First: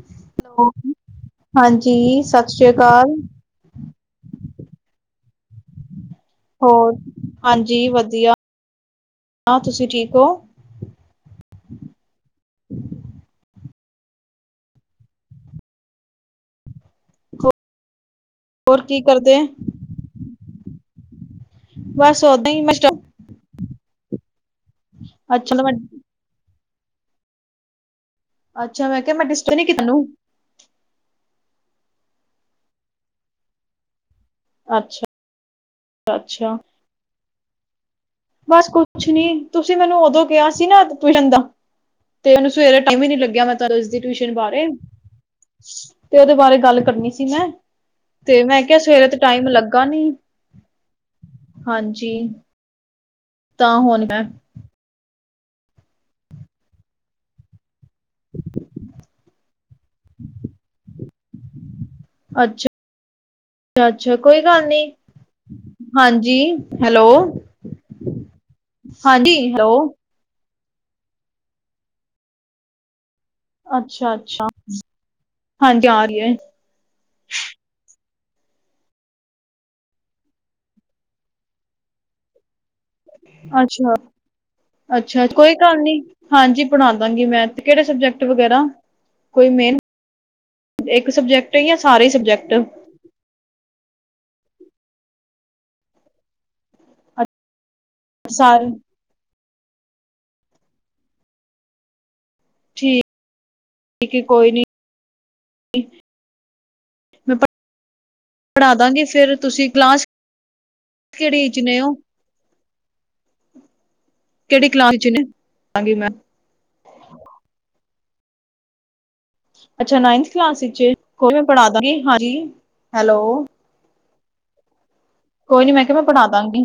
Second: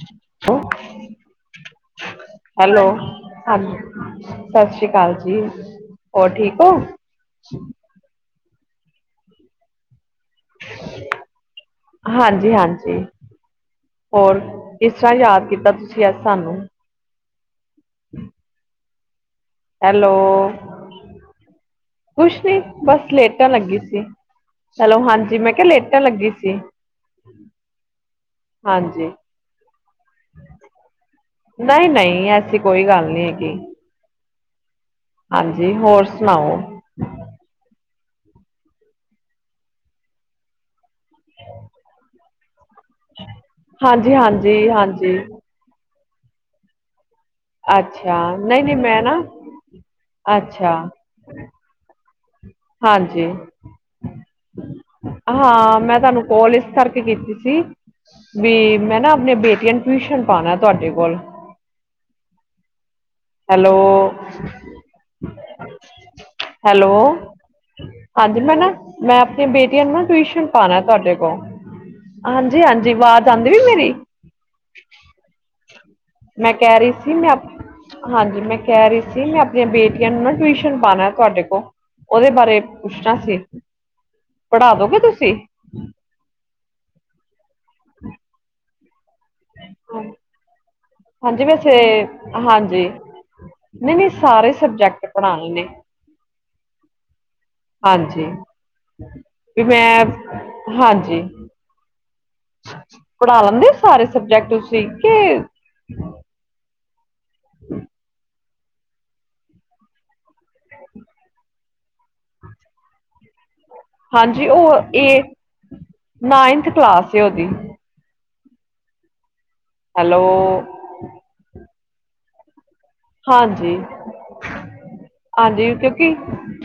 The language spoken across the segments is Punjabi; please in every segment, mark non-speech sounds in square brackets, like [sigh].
ਹੈਲੋ, ਹਾਂਜੀ ਸਤਿ ਸ੍ਰੀ ਹੈਲੋ ਅਕਾਲ। ਹਾਂਜੀ, ਸਤਿ ਸ੍ਰੀ ਅਕਾਲ ਜੀ। ਹੋਰ ਠੀਕ ਹੋ ਹੋਰ ਹਾਂਜੀ ਵਧੀਆ ਤੁਸੀਂ ਠੀਕ ਓ। ਹਾਂਜੀ, ਹਾਂਜੀ। ਹੋਰ ਕਿਸ ਤਰ੍ਹਾਂ ਯਾਦ ਕੀਤਾ ਤੁਸੀਂ ਅੱਜ ਸਾਨੂੰ? [inaudible] ਕੀ ਕਰਦੇ? ਹੈਲੋ ਬਸ ਕੁਛ ਓਦਾਂ ਨੀ ਹੀ ਮੈਂ ਬਸ ਲੇਟਾਂ ਲੱਗੀ ਸੀ। ਹੈਲੋ ਹਾਂਜੀ ਮੈਂ ਕਿਹਾ ਲੇਟਾਂ ਲੱਗੀ ਸੀ। ਅੱਛਾ ਮੈਂ ਹਾਂਜੀ ਕਿਹਾ ਮੈਂ ਡਿਸਟ ਤੁਹਾਨੂੰ। ਨਹੀਂ, ਨਹੀਂ ਐਸੀ ਕੋਈ ਗੱਲ ਨਹੀਂ ਹੈਗੀ। ਅੱਛਾ। ਹਾਂਜੀ। ਹੋਰ ਅੱਛਾ ਸੁਣਾਓ? ਬਸ ਕੁਛ ਨੀ ਤੁਸੀਂ ਮੈਨੂੰ ਉਦੋਂ ਕਿਹਾ ਸੀ ਨਾ ਟਿਉਸ਼ਨ ਦਾ। ਤੇ ਮੈਨੂੰ ਸਵੇਰੇ ਟਾਈਮ ਹੀ ਨੀ ਲੱਗਿਆ ਮੈਂ ਤੁਹਾਨੂੰ ਇਸਦੀ ਹਾਂਜੀ ਟਿਊਸ਼ਨ ਹਾਂਜੀ ਬਾਰੇ। ਹਾਂਜੀ ਤੇ ਉਹਦੇ ਬਾਰੇ ਗੱਲ ਕਰਨੀ ਸੀ ਮੈਂ। ਅੱਛਾ ਤੇ ਮੈਂ ਨਹੀਂ ਨਹੀਂ ਕਿਹਾ ਸਵੇਰੇ ਨਾ ਤਾਂ ਟਾਈਮ ਲੱਗਾ ਨੀ ਅੱਛਾ ਹਾਂਜੀ ਹਾਂਜੀ। ਤਾਂ ਹੋਣ ਮੈਂ ਅਹਾਂ ਮੈਂ ਤੁਹਾਨੂੰ ਕੋਲ ਇਸ ਕਰਕੇ ਕੀਤੀ ਸੀ। ਵੀ ਮੈਂ ਨਾ ਆਪਨੇ ਬੇਟੀਆਂ ਨੂੰ ਟਿਊਸ਼ਨ ਪਾਉਣਾ ਤੁਹਾਡੇ ਕੋਲ। ਹੈਲੋ ਅੱਛਾ ਅੱਛਾ ਕੋਈ ਗੱਲ ਨੀ। ਹਾਂਜੀ ਹੈਲੋ। ਅੱਜ ਮੈਂ ਨਾ ਮੈਂ ਹਾਂਜੀ ਆਪਣੀਆਂ ਹੈਲੋ ਬੇਟੀਆਂ ਨੂੰ ਨਾ ਟਿਊਸ਼ਨ ਪਾਣਾ ਤੁਆਡੇ ਕੋਲ, ਹਾਂਜੀ ਹਾਂਜੀ ਵਾਰ ਅੱਛਾ ਅੱਛਾ ਹਾਂਜੀ ਆ ਰੀ ਏ। ਮੈਂ ਕਹਿ ਰਹੀ ਸੀ ਮੈਂ ਅਪ ਹਾਂਜੀ ਮੈਂ ਕਹਿ ਰਹੀ ਸੀ ਮੈਂ ਆਪਨੀਆਂ ਬੇਟੀਆਂ ਨੂੰ ਨਾ ਟਿਊਸ਼ਨ ਪਾਉਣਾ ਤੁਹਾਡੇ ਕੋਲ ਉਹਦੇ ਬਾਰੇ ਪੁੱਛਨਾ ਸੀ ਅੱਛਾ। ਪੜ੍ਹਾ ਦੋਗੇ ਅੱਛਾ, ਤੁਸੀਂ। ਕੋਈ ਗਲ ਨੀ ਹਾਂਜੀ ਪੜ੍ਹਾ ਦਾਂਗੀ ਮੈ ਕਿਹੜੇ ਸਬਜੈਕਟ ਵਗੈਰਾ। ਕੋਈ ਮੇਨ, ਇੱਕ ਸਬਜੈਕਟ ਜਾਂ ਸਾਰੇ ਸਬਜੈਕਟ। ਨਈ - ਨਈ ਸਾਰੇ ਸਬਜੈਕਟ ਪੜ੍ਹਾਣੇ ਨੇ। ਹਾਂਜੀ ਸਾਰੇ, ਵੀ ਮੈਂ ਹਾਂਜੀ। ਠੀਕ ਪੜ੍ਹਾ ਲੈਂਦੇ ਉਹ ਸਾਰੇ ਏ ਸਬਜੈਕਟ ਕੋਈ ਨੀ, ਤੁਸੀ ਕੇ [inaudible] ਪੜਾਦਾਂਗੇ ਫੇਰ ਤੁਸੀਂ ਕਲਾਸ ਕਿਹੜੀ ਚ ਨੇ ਉਹ। [inaudible] ਹਾਂਜੀ। ਕਿਹੜੀ ਕਲਾਸ ਉਹ ਏ ਇਚ ਨੇ? ਦਾਂਗੀ ਮੈਂ, ਨਾਈਨਥ ਕਲਾਸ ਐ ਉਹਦੀ। ਅੱਛਾ ਹੈਲੋ ਨਾਈਨਥ ਕਲਾਸ ਵਿਚ ਏ ਕੋਈ ਮੈ ਪੜਦਾਂਗੀ ਹਾਂਜੀ। ਹੈਲੋ, ਹਾਂਜੀ - ਕੋਈ ਨੀ ਹਾਂਜੀ ਮੈਂ ਕਿਹਾ ਮੈਂ ਕਿਉਂਕਿ। ਪੜ੍ਹਾ ਦਾਂਗੀ,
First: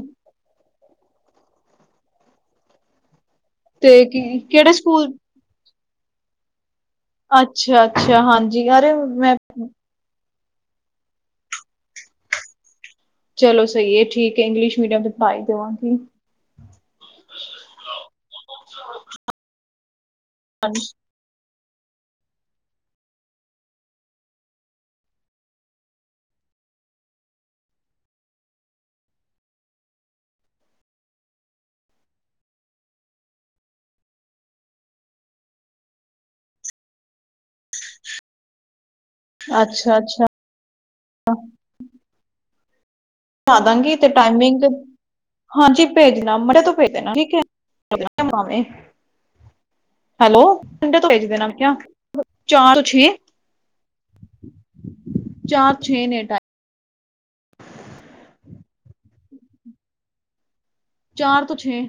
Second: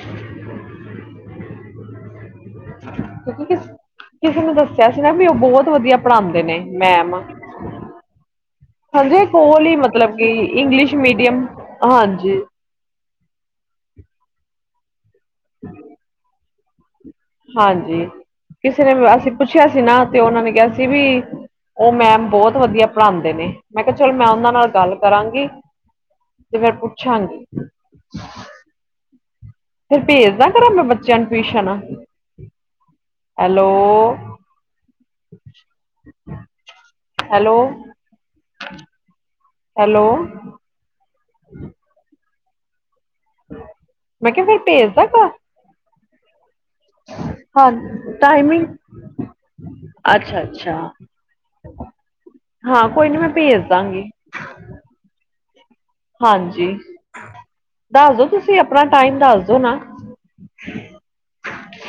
ਕੁਕਿਕਿ ਕਿਸ ਤੇ ਕੀ ਕਿਸੇ ਨੂੰ ਕਿਹੜੇ ਦੱਸਿਆ ਸੀ ਨਾ ਸਕੂਲ ਵੀ ਉਹ ਬਹੁਤ ਵਧੀਆ ਪੜ੍ਹਾਉਂਦੇ ਨੇ ਮੈਮ। ਅੱਛਾ - ਅੱਛਾ ਹਾਂਜੀ ਅਰੇ ਮੈਂ। ਫੁਲੀ ਮਤਲਬ ਕਿ ਇੰਗਲਿਸ਼ ਮੀਡੀਅਮ ਹਾਂਜੀ। ਚਲੋ ਸਹੀ ਏ ਠੀਕ ਏ ਇੰਗਲਿਸ਼ ਮੀਡੀਅਮ ਤੇ ਪਾਈ ਦਵਾਂਗੀ। ਹਾਂਜੀ। ਕਿਸੇ ਨੇ ਅਸੀਂ ਪੁੱਛਿਆ ਸੀ ਨਾ ਤੇ ਉਹਨਾਂ ਨੇ ਕਿਹਾ ਸੀ ਵੀ ਉਹ ਮੈਮ ਬਹੁਤ ਵਧੀਆ ਪੜ੍ਹਾਉਂਦੇ ਨੇ ਮੈਂ ਕਿਹਾ ਚਲ ਮੈਂ ਉਹਨਾਂ ਨਾਲ ਗੱਲ ਕਰਾਂਗੀ। ਤੇ ਮੈ ਪੁੱਛਾਗੀ। ਫਿਰ ਭੇਜਦਾ ਕਰਾਂ ਮੈਂ ਬੱਚੇਆਂ ਨੂੰ ਟਿਊਸ਼ਨ। ਹੈਲੋ। ਹੈਲੋ। ਅੱਛਾ - ਹੈਲੋ ਅੱਛਾ। ਪਡੵਾਦਾਂਗੀ ਤੇ ਮੈਂ ਕਿਹਾ ਫਿਰ ਟਾਈਮਿੰਗ ਭੇਜਦਾ ਕਰ ਹਾਂਜੀ ਭੇਜਨਾ ਭੇਜ ਦੇਨਾ ਠੀਕ ਏ ਹਾਂ ਮਤਲਬ ਮਾਵੇ। ਟਾਈਮਿੰਗ ਹੈਲੋ ਅੱਛਾ ਅੱਛਾ ਸਂਡੇ ਤੋਂ ਭੇਜ ਦੇਨਾ ਚਾਰ ਤੋਂ ਹਾਂ ਛੇ। ਕੋਈ ਨੀ ਮੈਂ ਭੇਜ ਦਾਂਗੀ ਚਾਰ ਛੇ। ਨੇ ਟਾਈਮ ਹਾਂਜੀ। ਦੱਸ ਦੋ ਤੁਸੀਂ ਅਪਨਾ ਟਾਈਮ ਦੱਸ ਦੋ ਨਾ। ਚਾਰ ਤੋਂ ਛੇ।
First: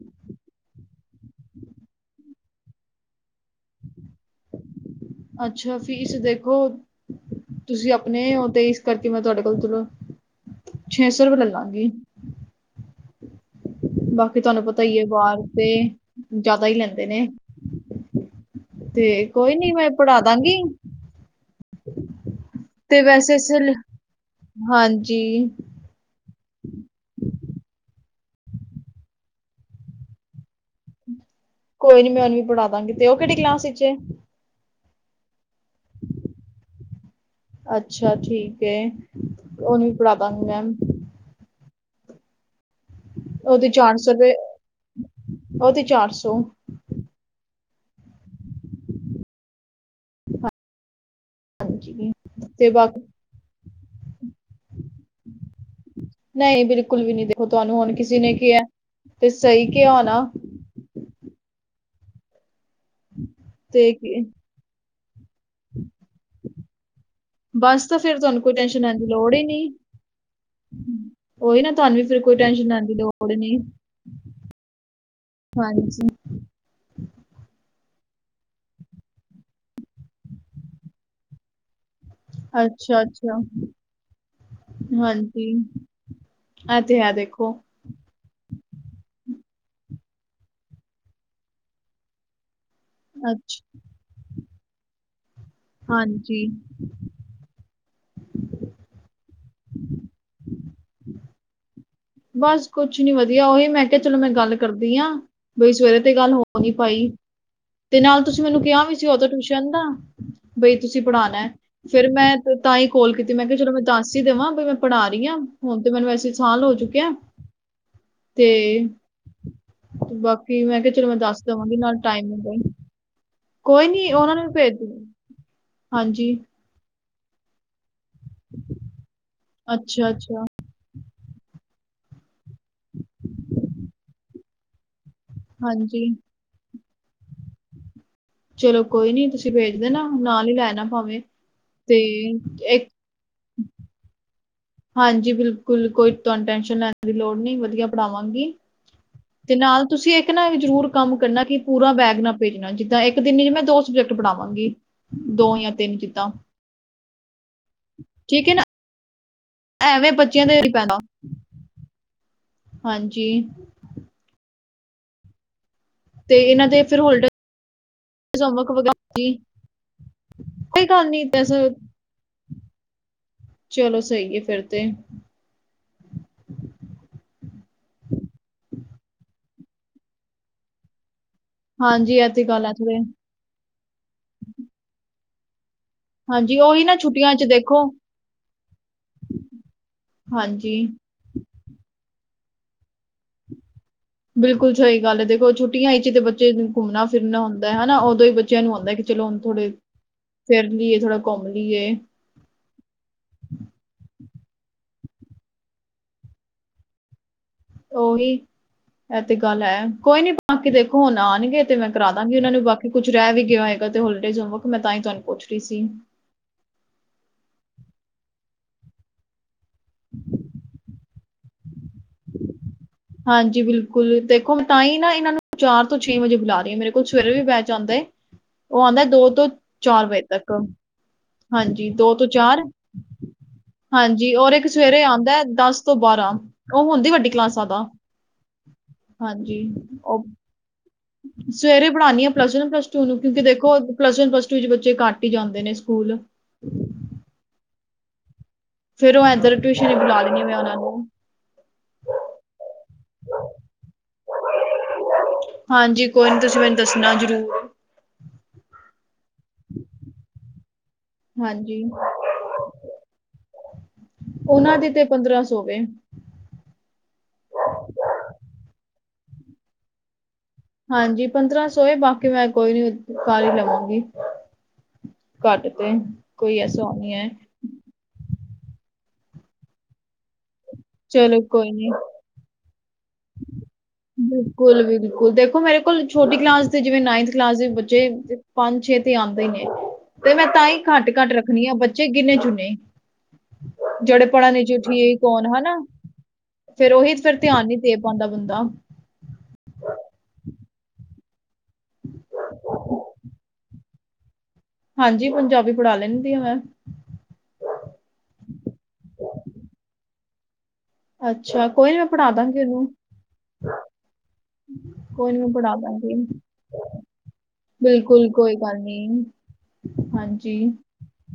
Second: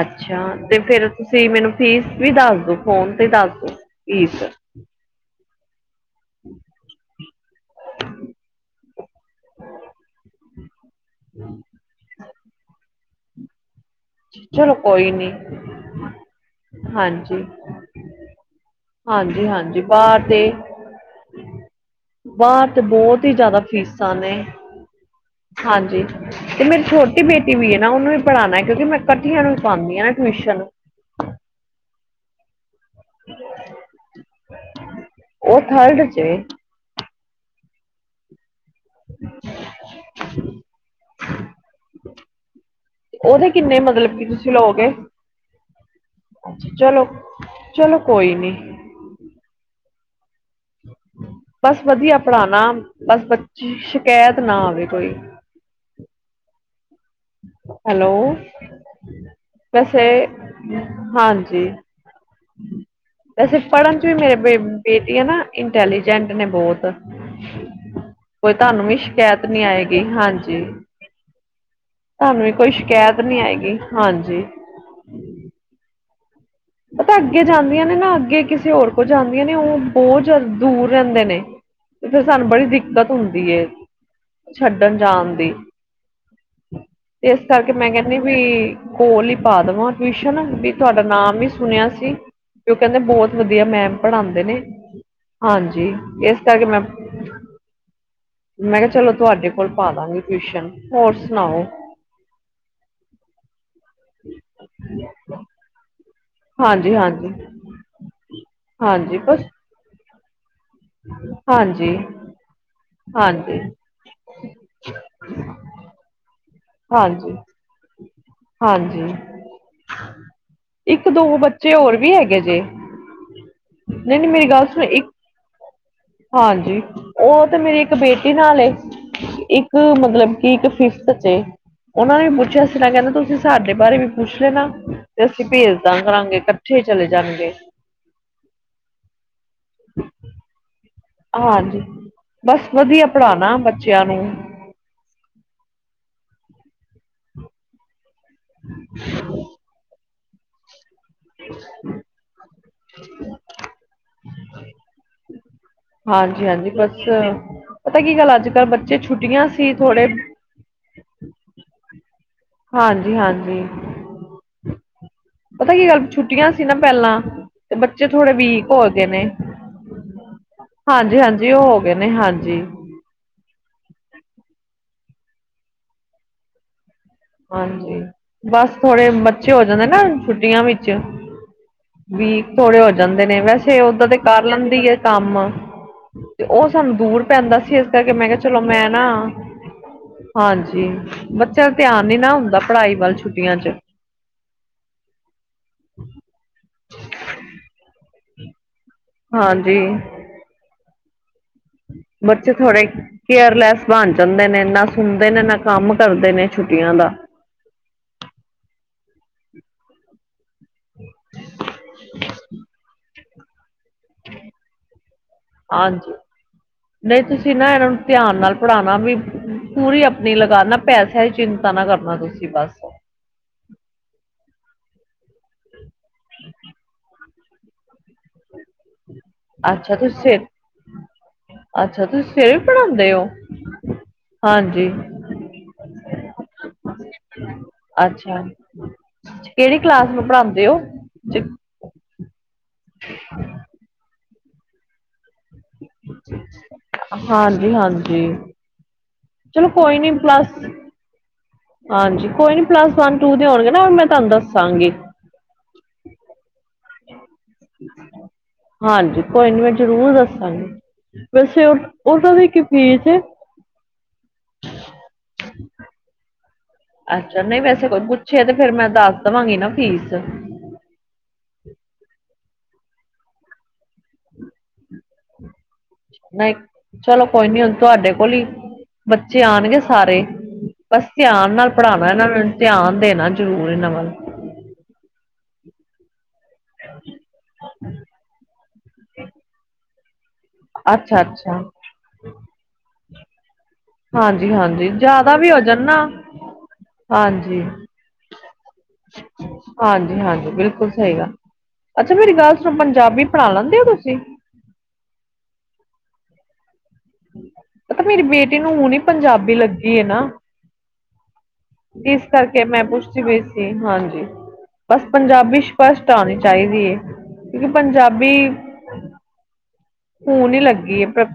ਅੱਛਾ। ਤੇ ਫੇਰ ਤੁਸੀਂ ਮੈਨੂੰ ਫੀਸ ਵੀ ਦੱਸ ਦੋ ਫੋਨ ਤੇ ਦੱਸ ਦੋ। ਫੀਸ। ਅੱਛਾ ਫੀਸ ਦੇਖੋ ਤੁਸੀਂ ਅਪਨੇ ੳਦੇ ਇਸ ਕਰਕੇ ਮੈਂ ਤੁਹਾਡੇ ਕੋਲ ਚਲੋ ਛੇ ਸੌ ਰੁਪਏ ਲੈ ਲਾਂਗੀ ਬਾਕੀ ਤੁਹਾਨੂੰ ਚਲੋ ਪਤਾ ਹੀ ਏ ਕੋਈ ਨੀ ਬਾਰ ਤੇ ਜਿਆਦਾ ਈ ਲੈਂਦੇ ਨੇ। ਹਾਂਜੀ ਤੇ ਹਾਂਜੀ ਕੋਈ ਨੀ ਹਾਂਜੀ ਮੈਂ ਪੜ੍ਹਾ ਬਾਹਰ ਤੇ ਦਾਂਗੀ। ਬਾਹਰ ਤੇ ਬਹੁਤ ਹੀ ਵੈਸੇ ਜਾਅਦਾ ਸਿਲ ਫੀਸਾਂ ਨੇ ਹਾਂਜੀ ਹਾਂਜੀ। ਤੇ ਮੇਰੀ ਛੋਟੀ ਬੇਟੀ ਵੀ ਏ ਨਾ ਉਹਨੂੰ ਵੀ ਪੜ੍ਹਾਣਾ ਕਿਉਂਕਿ ਮੈਂ ਇਕੱਠੀਆਂ ਨੂੰ ਵੀ ਪਾਂਦੀ ਆ ਨਾ ਟਿਊਸ਼ਨ। ਕੋਈ ਨੀ ਮੈਂ ਉਹਨੂੰ ਵੀ ਪੜਾ ਦਾ ਗੀ ਤੇ ਉਹ ਕਿਹੜੀ ਕਲਾਸ ਚ ਏ। ਓ ਥ੍ਰਡਚ ਏ। ਅੱਛਾ ਠੀਕ ਹੈ ਓਨੂੰ ਵੀ ਪਢਾ ਦਾਂਗੀ ਮੈਂ [inaudible] ਓਦੇ ਉਹਦੀ ਕਿੰਨੇ ਚਾਰ ਸੌ ਮਤਲਬ ਰੁਪਏ ਤੂਸੀ ਲੋਗੇ? ਉਹਦੀ ਚਾਰ ਸੌ ਚਲੋ - ਚਲੋ ਕੋਈ ਨੀ। ਬਸ ਹਾਂਜੀ ਵਦੀਆ ਪੜਾਨਾ ਤੇ ਬਾਕੀ ਬਸ ਸ਼ਕੈਤ ਨਾ ਆਵੇ ਕੋਈ। ਨਹੀ ਬਿਲਕੁਲ ਵੀ ਨੀ ਦੇਖੋ ਤੂਹਾਨੂ ਹੁਨ ਹੈਲੋ ਕਿਸੇ ਨੇ ਕਿਆ ਤੇ ਸਈ ਕਿਆ ਵੈਸੇ ਹੋਨਾ। ਹਾਂਜੀ। ਵੈਸੇ ਤੇ ਪਢਨ ਚ ਵੀ ਕੀ- ਮੇਰੇ ਬੇਟੀ ਏਨਾ ਇੰਟੈਲੀਜੈਂਟ ਨੇ ਬਹੁਤ। ਬਸ ਤਾਂ ਫਿਰ ਤੁਹਾਨੂੰ ਕੋਈ ਕੋਈ ਟੈਨਸ਼ਨ ਤਹਾਨੂ ਵੀ ਲੈਣ ਦੀ ਲੋੜ ਹੀ ਸ਼ਕੈਤ ਨੀ ਆਏਗੀ, ਹਾਂਜੀ। ਉਹੀ ਨਾ ਤੁਹਾਨੂੰ ਫਿਰ ਤੂਹਾਨੂ ਵੀ ਟੈਨਸ਼ਨ ਕੋਈ ਲੈਣ ਦੀ ਸ਼ਕੈਤ ਲੋੜ ਹੀ ਨੀ ਆਏਗੀ, ਹਾਂਜੀ। ਹਾਂਜੀ। ਪਤਾ ਅਗੇ ਜਾਂਦੀਆਂ ਨੇ ਨਾ ਅਗੇ ਕਿਸੇ ਹੋਰ ਕੋਲ ਜਾਂਦੀਆਂ ਨੇ ਓ ਬਹੁਤ ਜਾ ਦੂਰ ਰੈਂਦੇ ਨੇ। ਤੇ ਫੇਰ ਸਾਨੂ ਬੜੀ ਅੱਛਾ ਦਿੱਕਤ ਅੱਛਾ ਹੁੰਦੀ ਏ ਛੱਡਨ ਜਾਨ ਦੀ। ਐ ਤੇ ਹੈ ਇਸ ਦੇਖੋ ਕਰਕੇ ਮੈਂ ਕੈਂਦੀ ਵੀ, ਕੋਲ ਈ ਪਾ ਦਵਾਂ ਟਵੀਸ਼ਨ ਵੀ ਤੂਆਡਾ ਨਾਮ ਵੀ ਸੁਨੇਆ ਸੀ ਕਿ ਓ ਕੈਂਦੇ ਬੋਤ ਅੱਛਾ ਵਦੀਆ ਮੈਮ ਪੜਾਂਦੇ ਨੇ ਹਾਂਜੀ, ਏਸ ਹਾਂਜੀ ਕਾਰਕੇ ਮੈਂ ਮੈਂ ਕਿਹਾ ਚਲੋ ਤੁਹਾਡੇ ਕੋਲ ਪਾ ਦਾਂਗੀ ਟਿਊਸ਼ਨ ਹੋਰ ਸੁਣਾਓ। ਬਸ ਕੁਛ ਨੀ ਵਦਿਆ ਉਹੀ ਮੈਂ ਕਿਹਾ ਚਲੋ ਮੈਂ ਗੱਲ ਕਰਦੀ ਆਂ ਬਈ ਸਵੇਰੇ ਤੇ ਗੱਲ ਹੋ ਉਹ ਨ ਹਾਂਜੀ ਭਾਈ ਹਾਂਜੀ। ਤੇ ਨਾਲ ਤੁਸੀਂ ਮੈਨੂੰ ਕਿਹਾ ਵੀ ਸੀ ਹਾਂਜੀ ਉਦੋਂ ਬਸ ਟਿਊਸ਼ਨ ਦਾ ਬਈ ਤੁਸੀਂ ਪੜ੍ਹਾਣਾ ਹਾਂਜੀ ਫੇਰ ਮੈਂ ਤਾਂ ਈ ਕੋਲ ਕੀਤੀ ਮੈਂ ਕਿਹਾ ਹਾਂਜੀ। ਚਲੋ ਮੈ ਦਸ ਈ ਦੇਵਾਂ ਮੈਂ ਬਈ ਪੜਾ ਹੀ ਆਂ ਹੁਣ ਤੇ ਮੈਨੂੰ ਐਸੀ ਸਾਲ ਹੋ ਜਾ ਹਾਂਜੀ। ਤੇ ਹਾਂਜੀ ਬਾਕੀ ਮੈਂ ਕੇਆ ਚਲੋ ਇੱਕ ਮੈਂ ਦੋ ਦੱਸ ਬੱਚੇ ਦਵਾਂਗੀ ਹੋਰ ਨਾਲ ਵੀ ਟਾਈਮ ਹੈਗੇ ਜੇ ਵੀ। ਕੋਈ ਨੀ ਨਹੀਂ ਨਹੀਂ ਓਨਾਂ ਨੂ ਮੇਰੀ ਵੀ ਗੱਲ ਭੇਜ ਸੁਣ ਦੋ, ਇੱਕ ਹਾਂਜੀ। ਹਾਂਜੀ, ਓ ਤੇ ਮੇਰੀ ਇਕ ਬੇਟੀ ਨਾਲਏ। ਇਕ, ਅੱਛਾ ਮਤਲਬ ਅੱਛਾ ਕਿ ਇਕ ਫਿਫ਼ਤ ਚ ਏ। ਓਨਾਂ ਨੇ ਪੁੱਛੇਆ ਸੀ ਨਾ ਕੇਂਦੇ ਤੂਸੀ ਸਾਡੇ ਬਾਰੇ ਵੀ ਪੁੱਛ ਲੇਨਾ ਤੇ ਅਸੀ ਭੇਜਦਾ ਹਾਂਜੀ ਕਰਾਂਗੇ। ਕੱਠੇ ਚਲੇ ਜਾਨਗੇ। ਚਲੋ ਕੋਈ ਨੀ ਤੂਸੀ ਭੇਜਦੇਨਾ ਨਾਲ ਈ ਲੇ ਆਣਾ ਭਾਵੇਂ। ਹਾਂਜੀ, ਤੇ ਬਸ ਇੱਕ ਵਦੀਆ ਪਢਾਨਾ ਬੱਚੇਆ ਨੂ। ਹਾਂਜੀ ਬਿਲਕੁਲ ਕੋਈ ਤੁਆਨੂੰ ਟੈਨਸ਼ਨ ਲੈਨ ਦੀ ਲੋੜ ਨਈ ਵਦੀਆ ਪਢਾਵਾਂਗੀ, ਤੇ ਨਾਲ ਤੂਸੀ ਏਕ ਨਾ ਏਵੀ ਜਰੂਰ ਕੰਮ ਕਰਨਾ ਕਿ ਪੂਰਾ ਬੈਗ ਨਾ ਭੇਜਨਾ ਜਿੱਦਾਂ ਇਕ ਦਿਨ ਇਚ ਮੈਂ ਦੋ ਸਬਜੈਕਟ ਪਢਾਵਾਂਗੀ, ਦੋ ਯਾ ਹਾਂਜੀ, ਹਾਂਜੀ ਬਸ, ਪਤਾ ਕੀ ਗਲ ਅਜ ਠੀਕ ਹੈ ਨਾ, ਕਲ ਬੱਚੇ ਛੁੱਟੀਆਂ ਸੀ ਥੋੜੇ ਐਵੇਂ ਬੱਚੇਆਂ ਤੇ ਨੀ ਪੈਨਾ ਹਾਂਜੀ, ਹਾਂਜੀ ਪਤਾ ਕੀ ਗਲ ਤੇ ਛੁੱਟੀਆਂ ਸੀ ਇਹਨਾਂ ਨਾ ਦੇ ਫਿਰ ਪੈਲਾਂ, ਹੋਲੀਡੇਜ਼ ਤੇ ਬੱਚੇ ਥੋੜੇ ਵੀਕ ਹੋਮਵਰਕ ਵਗੈਰਾ ਹੋਗੇ ਨੇ ਜੀ ਕੋਈ ਗੱਲ ਹਾਂਜੀ, ਨਹੀਂ ਹਾਂਜੀ ਓ ਵੈਸੇ ਹੋਗਏ ਨੇ ਹਾਂਜੀ। ਚਲੋ ਸਈਏ ਫੇਰ ਤੇ। ਹਾਂਜੀ, ਬਸ ਥੋੜੇ ਬੱਚੇ ਹੋ ਜਾਂਦੇ ਨਾ ਛੁੱਟੀਆਂ ਵਿਚ ਹਾਂਜੀ ਇਹ ਤੇ ਵੀਕ ਗੱਲ ਹੈ ਥੋੜੇ ਹੋ ਜਾਂਦੇ ਨੇ ਵੈਸੇ ਓਦਾਂ ਤੇ ਕਰ ਲੈਂਦੀ ਏ ਕੰਮ। ਤੇ ਹਾਂਜੀ ਓ ਉਹੀ ਸਾਨੂ ਨਾ ਦੂਰ ਛੁੱਟੀਆਂ 'ਚ ਪੈਂਦਾ ਸੀ ਦੇਖੋ ਏਸ ਕਾਰਕੇ ਮੈਂ ਕੇਆ ਚਲੋ ਮੈਂ ਨਾ ਹਾਂਜੀ, ਬੱਚੇਆਂ ਦਾ ਧੇਆਨ ਨੀ ਨਾ ਹੁੰਦਾ ਪਢਾਈ ਵਲ ਛੁੱਟੀਆਂ ਚ ਬਿਲਕੁਲ ਸਈ ਗਲ ਏ ਦੇਖੋ ਛੁੱਟੀਆਂ ਇਚ ਏਤੇ ਬੱਚੇ ਨੇ ਘੁੰਮਨਾ ਫਿਰਨਾ ਹੁੰਦੈ ਹਨਾ ਓਦੋਂ ਈ ਬੱਚੇਆਂ ਨੂ ਹੋਂਦਾ ਚਲੋ ਹੁਨ ਥੋੜੇ, ਹਾਂਜੀ ਫੇਰਲੀਏ ਥੋੜਾ ਘੁੰਮ ਲੀਏ। ਬੱਚੇ ਥੋੜੇ ਕੇਅਰਲੈਸ ਬਨ ਜਾਂਦੇ ਨੇ, ਨਾ ਸੁਨਦੇ ਨੇ, ਨਾ ਕੰਮ ਕਰਦੇ ਨੇ ਛੁੱਟੀਆਂ ਦਾ। ਉਹੀ ਇਹ ਤੇ ਗੱਲ ਹੈ ਕੋਈ ਨੀ ਬਾਕੀ ਦੇਖੋ ਹੁਣ ਆਉਣਗੇ ਤੇ ਮੈਂ ਕਰਾ ਦਾਂਗੀ ਉਹਨਾਂ ਨੂੰ ਬਾਕੀ ਕੁੱਛ ਰਹਿ ਵੀ ਗਿਆ ਹੋਏ ਤੇ ਹੋਲੀਡੇਜ ਹੋਮਵਰਕ ਮੈਂ ਤਾਂ ਹੀ ਤਹਾਨੂੰ ਪੁੱਛ ਰਹੀ ਸੀ ਹਾਂਜੀ ਨਹੀਂ ਤੁਸੀਂ ਨਾ ਇਹਨਾਂ ਨੂੰ ਧਿਆਨ ਨਾਲ ਪੜ੍ਹਾਉਣਾ ਵੀ ਪੂਰੀ ਆਪਣੀ ਲਗਾ ਨਾ ਪੈਸਿਆਂ ਚਿੰਤਾ ਨਾਂ ਕਰਨਾ ਤੁਸੀਂ ਬਸ ਹਾਂਜੀ ਬਿਲਕੁਲ ਦੇਖੋ ਮੈਂ ਤਾਂ ਹੀ ਨਾ ਇਹਨਾਂ ਨੂੰ ਚਾਰ ਤੋਂ ਛੇ ਵਜੇ ਬੁਲਾ ਰਹੀ ਹਾਂ ਮੇਰੇ ਕੋਲ ਸਵੇਰੇ ਵੀ ਜਾਂਦੇ ਉਹ ਆਉਂਦਾ ਐ ਤੋਂ ਅੱਛਾ ਚਾਰ ਵਜੇ ਤੁਸੀਂ ਤੱਕ ਹਾਂਜੀ ਅੱਛਾ ਦੋ ਤੁਸੀਂ ਤੋਂ ਸਵੇਰੇ ਚਾਰ ਵੀ ਪੜ੍ਹਾਉਂਦੇ ਹੋ ਹਾਂਜੀ ਔਰ ਇੱਕ ਹਾਂਜੀ ਸਵੇਰੇ ਆਉਂਦਾ ਦਸ ਤੋਂ ਬਾਰਾਂ ਉਹ ਹੁੰਦੀ ਵੱਡੀ ਕਲਾਸਾਂ ਤਾਂ ਅੱਛਾ ਹਾਂਜੀ ਉਹ ਦਿੳ ਸਵੇਰੇ ਪੜਾਣੀ ਆ ਪਲੱਸ ਵਨ ਪਲਸੂਟੂ ਕਿਉਂਕਿ ਦੇੋ ਪਲੱਸ ਵਨ ਪਲੱਸ ਟੂ ਚ ਬੱਚੇ ਘੱਟ ਹੀ ਜਾਂਦੇ ਨੇ ਸਕੂਲ ਹਾਂਜੀ ਹਾਂਜੀ ਫੇਰ ਉਹ ਇੱਧਰ ਚਲੋ ਟਿਊਸ਼ਨ ਹੀ ਕੋਈ ਨੀ ਬੁਲਾ ਲੈਨੀਂ ਮੈਂ ਪਲੱਸ ਉਹਨਾਂ ਨੂੰ ਹਾਂਜੀ ਕੋਈ ਨੀ ਪਲੱਸ ਵਨ ਟੂ ਦੇ ਹੋਣਗੇ ਨਾ ਮੈਂ ਤੁਹਾਨੂੰ ਦੱਸਾਂਗੀ ਹਾਂਜੀ ਕੋਈ ਨੀ ਤੁਸੀਂ ਮੈਨੂੰ ਦੱਸਣਾ ਜ਼ਰੂਰ ਹਾਂਜੀ ਕੋਈ ਨੀਂ ਮੈਂ ਜ਼ਰੂਰ ਦੱਸਾਂਗੀ ਵੈਸੇ ਉਹਦਾ ਦੀ ਕੀ ਫੀਸ ਓਨਾਂ ਦੀ ਤੇ ਪੰਦਰਾ ਸੌ ਵੇ। ਅੱਛਾ, ਨਈ ਵੈਸੇ ਕੋਈ ਪੁੱਛੇ ਤੇ, ਫੇਰ ਮੈਂ ਦਸ ਦਵਾਂਗੀ ਨਾ ਫੀਸ। ਹਾਂਜੀ ਪੰਦਰਾਂ ਸੌ ਏ ਬਾਕੀ ਮੈਂ ਕੋਈ ਨੀ ਓ ਕਾਰ ਈ ਲਵਾਂਗੀ। ਘੱਟ ਤੇ ਨਈ, ਕੋਈ ਐਸਾ ਨਹੀਂ ਚਲੋ ਹੈ ਕੋਈ ਨੀ ਹੁਨ ਤੁਹਾਡੇ ਕੋਲ ਹੀ ਬੱਚੇ ਆਉਣਗੇ ਸਾਰੇ ਬਸ ਚਲੋ ਧਿਆਨ ਨਾਲ ਕੋਈ ਨੀ ਪੜ੍ਹਾਉਣਾ ਇਹਨਾਂ ਨੂੰ ਧਿਆਨ ਦੇਣਾ ਜ਼ਰੂਰ ਇਹਨਾਂ ਵੱਲ ਬਿਲਕੁਲ ਬਿਲਕੁਲ ਦੇਖੋ ਮੇਰੇ ਬਿਲਕੁਲ ਛੋਟੀ ਕਲਾਸ ਤੇ ਜਿਵੇਂ ਨਾਈਥ ਕਲਾਸ ਦੇ ਬੱਚੇ ਪੰਜ ਛੇ ਤੇ ਆਉਂਦੇ ਹੀ ਨੇ ਤੇ ਮੈਂ ਤਾਂ ਹੀ ਘੱਟ ਅੱਛਾ ਘੱਟ ਅੱਛਾ ਰੱਖਣੀ ਆ ਬੱਚੇ ਗਿੰਨੇ ਚੁਨੇ ਜਿਹੜੇ ਹਾਂਜੀ ਪੜ੍ਹਨ ਵਿੱਚ ਹਾਂਜੀ ਠੀਕ ਜ਼ਿਆਦਾ ਹੋਣ ਵੀ ਹੋ ਹਨਾ ਜਾਣ ਨਾ ਫੇਰ ਉਹੀ ਫੇਰ ਹਾਂਜੀ ਧਿਆਨ [inaudible] ਤੇ ਬਾਦਾ ਬੂੰਦਾ ਹਾਂਜੀ ਹਾਂਜੀ ਬਿਲਕੁਲ ਸਹੀ ਗੱਲ ਅੱਛਾ ਮੇਰੀ ਗੱਲ ਸੁਣੋਂ ਪੰਜਾਬੀ ਪੜ੍ਹਾ ਲੈਂਦੇ ਹੋ ਤੁਸੀਂ ਹਾਂਜੀ ਪੰਜਾਬੀ ਪੜ੍ਹਾ ਲੈਂਦੀ ਆ ਮੈਂ ਪਤਾ ਮੇਰੀ ਬੇਟੇ ਨੂੰ ਹੁਣੇ ਹੀ ਪੰਜਾਬੀ ਲੱਗੀ ਨਾਂ ਅੱਛਾ, ਕੋਈ ਨੀ ਮੈਂ ਇਸ ਪੜ੍ਹਾ ਦਾਂਗੀ ਕਰਕੇ ਮੈਂ ਉਹਨੂੰ, ਪੁੱਛਦੀ ਪਈ ਸੀ ਹਾਂਜੀ ਬਸ ਕੋਈ ਨੀ ਮੈਂ ਪੰਜਾਬੀ ਪੜ੍ਹਾ ਛਪਸ਼ਟ ਦਾਂਗੀ, ਆਉਣੀ ਚਾਹੀਦੀ ਹੈ ਕਿਉਂਕਿ ਬਿਲਕੁਲ ਪੰਜਾਬੀ ਕੋਈ ਗੱਲ ਨੀ ਹੁਣ ਹਾਂਜੀ ਹੀ ਲੱਗੀ ਹੈ ਪ-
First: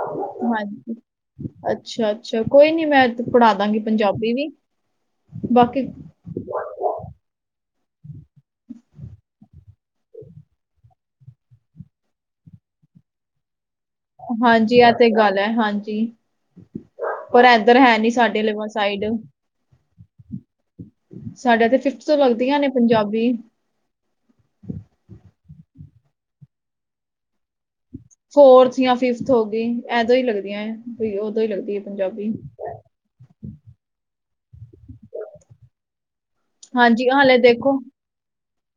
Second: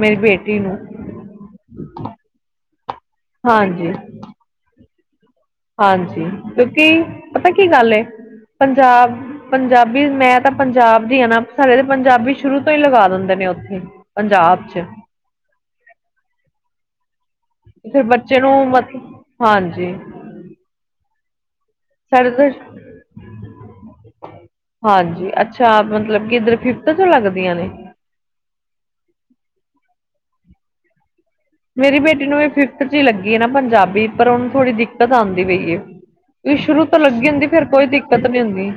ਮੇਰੀ ਬੇਟੀ ਨੂੰ ਅੱਛਾ ਅੱਛਾ ਕੋਈ ਨੀ ਮੈਂ ਪੜ੍ਹਾਦਾ ਗੀ ਹਾਂਜੀ ਪੰਜਾਬੀ ਵੀ ਬਾਕੀ ਹਾਂਜੀ ਕਿਉਂਕਿ ਪਤਾ ਕੀ ਗੱਲ ਏ ਪੰਜਾਬ ਪੰਜਾਬੀ ਮੈਂ ਤਾਂ ਪੰਜਾਬ ਦੀ ਹਨਾ ਸਾਡੇ ਤਾਂ ਪੰਜਾਬੀ ਸ਼ੁਰੂ ਤੋਂ ਹੀ ਲਗਾ ਦਿੰਦੇ ਨੇ ਉੱਥੇ ਪੰਜਾਬ ਹਾਂਜੀ ਚ ਇਹ ਤੇ ਗੱਲ ਹੈ ਹਾਂਜੀ ਪਰ ਏਧਰ ਹੈ ਫਿਰ ਨੀ ਬੱਚੇ ਸਾਡੇ ਨੂੰ ਵਾਲ਼ੀ ਸਾਈਡ ਮਤਲਬ ਹਾਂਜੀ ਸਾਡੇ ਤੇ ਫਿਫਥ ਤੋਂ ਸਾਡੇ ਤਾਂ ਲੱਗਦੀਆਂ ਨੇ ਪੰਜਾਬੀ ਹਾਂਜੀ ਅੱਛਾ ਮਤਲਬ ਕਿ ਇੱਧਰ ਫਿਫਥ ਤੋਂ ਲੱਗਦੀਆਂ ਨੇ ਫੋਰਥ ਜਾਂ ਫਿਫਥ ਹੋ ਗਈ ਇਦਾਂ ਹੀ ਲੱਗਦੀਆ ਮੇਰੀ ਬੇਟੀ ਨੂੰ ਵੀ ਫਿਫਥ ਚ ਹੀ ਲੱਗੀ ਨਾ ਪੰਜਾਬੀ ਪਰ ਉਹਨੂੰ ਥੋੜੀ ਦਿੱ ਦਿੱਕਤ ਆਉਂਦੀ ਪਈਏ ਵੀ ਸ਼ੁਰੂ ਤੋਂ ਹਾਂਜੀ ਲੱਗੀ ਹਾਲੇ ਹੁੰਦੀ ਫੇਰ ਦੇਖੋ ਕੋਈ ਦਿੱਕਤ ਨੀ ਹੁੰਦੀ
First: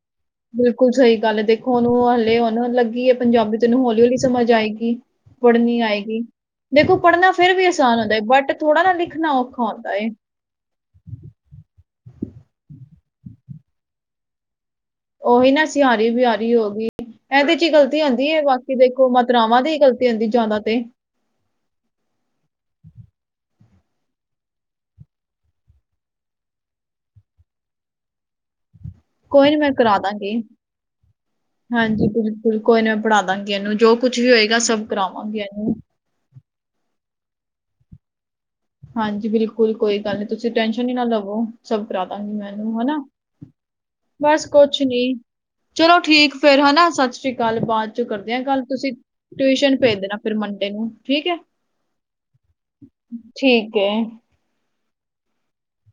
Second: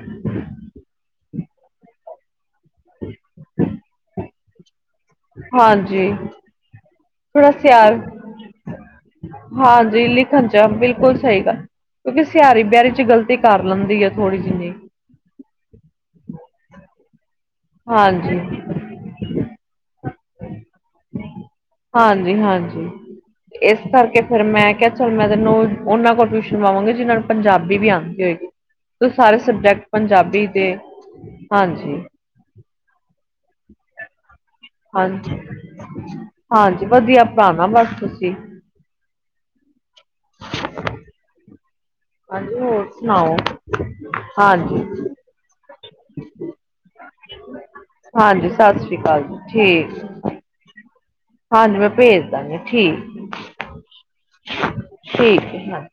ਬਿਲਕੁਲ ਸਹੀ ਗੱਲ ਹੈ ਦੇਖੋ ਉਹਨੂੰ ਹਲੇ ਲੱਗੀ ਹੈ ਪੰਜਾਬੀ ਤੈਨੂੰ ਹੌਲੀ ਹੌਲੀ ਸਮਝ ਆਏਗੀ ਪੜ੍ਹਨੀ ਹਾਂਜੀ ਆਏਗੀ ਦੇਖੋ ਪੜ੍ਹਨਾ ਥੋੜਾ ਫਿਰ ਵੀ ਆਸਾਨ ਸਿਆਲ ਹੁੰਦਾ ਬਟ ਥੋੜਾ ਨਾ ਲਿਖਣਾ ਔਖਾ ਹੁੰਦਾ ਹੈ ਖੰਚਾ ਬਿਲਕੁਲ ਸਹੀ ਗੱਲ ਕਿਉਂਕਿ ਸਿਆਰੀ, ਬਿਆਰੀ ਚ ਗ਼ਲਤੀ ਕਰ ਲੈਂਦੀ ਹੈ ਥੋੜ੍ਹੀ ਜਿੰਨੀ। ਉਹੀ ਨਾ ਸਿਆਰੀ, ਬਿਆਰੀ ਹੋ ਗਈ। ਇਹਦੇ ਚ ਹੀ ਗਲਤੀ ਹੁੰਦੀ ਹਾਂਜੀ ਹੈ ਬਾਕੀ ਦੇਖ। ਗੋ ਮਾਤਰਾਵਾਂ ਦੀ ਹੀ ਗਲਤੀ ਹੁੰਦੀ ਜ਼ਿਆਦਾ ਤੇ ਹਾਂਜੀ! ਹਾਂਜੀ! ਇਸ ਕਰਕੇ ਫੇਰ ਮੈਂ ਕਿਹਾ, ਚੱਲ ਮੈਂ ਤੈਨੂੰ ਉਹਨਾਂ ਕੋਲ ਟਿਊਸ਼ਨ ਲਗਾਵਾਂਗੀ ਜਿਹਨਾਂ ਨੂੰ ਪੰਜਾਬੀ ਵੀ ਆਉਂਦੀ। ਸਾਰੇ ਕੋਈ ਨੀ ਮੈਂ ਸਬਜੈਕਟ ਕਰਾ ਦਾਂਗੀ। ਪੰਜਾਬੀ ਦੇ ਹਾਂਜੀ। ਬਿਲਕੁਲ ਕੋਈ ਨਾ ਪੜ੍ਹਾਦਾ ਗੀ ਇਹਨੂੰ ਜੋ ਕੁੱਝ ਵੀ ਹੋਏਗਾ। ਸਭ ਹਾਂਜੀ, ਕਰਾਵਾਂਗੀ ਇਹਨੂੰ, ਹਾਂਜੀ! ਵਧੀਆ ਪੜਾਨਾ ਨਾ ਬਸ ਤੁਸੀਂ। ਹਾਂਜੀ ਬਿਲਕੁਲ ਕੋਈ ਗੱਲ ਨਹੀਂ। ਤੁਸੀਂ ਟੈਂਸ਼ਨ ਹੀ ਨਾ ਲਵੋ, ਸਭ ਕਰਾਦਾਂਗੀ ਮੈ ਹਾਂਜੀ ਹੋਰ ਹਣਾ ਸੁਣਾਓ ਬਸ ਕੁਛ ਹਾਂਜੀ ਨੀ। ਚਲੋ ਠੀਕ ਫੇਰ ਹਨਾ ਸਤਿ ਸ੍ਰੀ ਅਕਾਲ ਬਾਅਦ ਚ ਕਰਦੇ ਹਾਂ ਹਾਂਜੀ ਗੱਲ ਸਤਿ ਤੁਸੀਂ ਸ੍ਰੀ ਅਕਾਲ ਜੀ ਟਿਊਸ਼ਨ ਠੀਕ ਭੇਜ ਦੇਣਾ ਫੇਰ ਮੰਡੇ ਨੂੰ ਠੀਕ ਹੈ। ਹਾਂਜੀ ਮੈਂ ਭੇਜ ਦਾਂਗੀ ਠੀਕ। ਠੀਕ ਐ। ਠੀਕ ਹੈ ਹਾਂਜੀ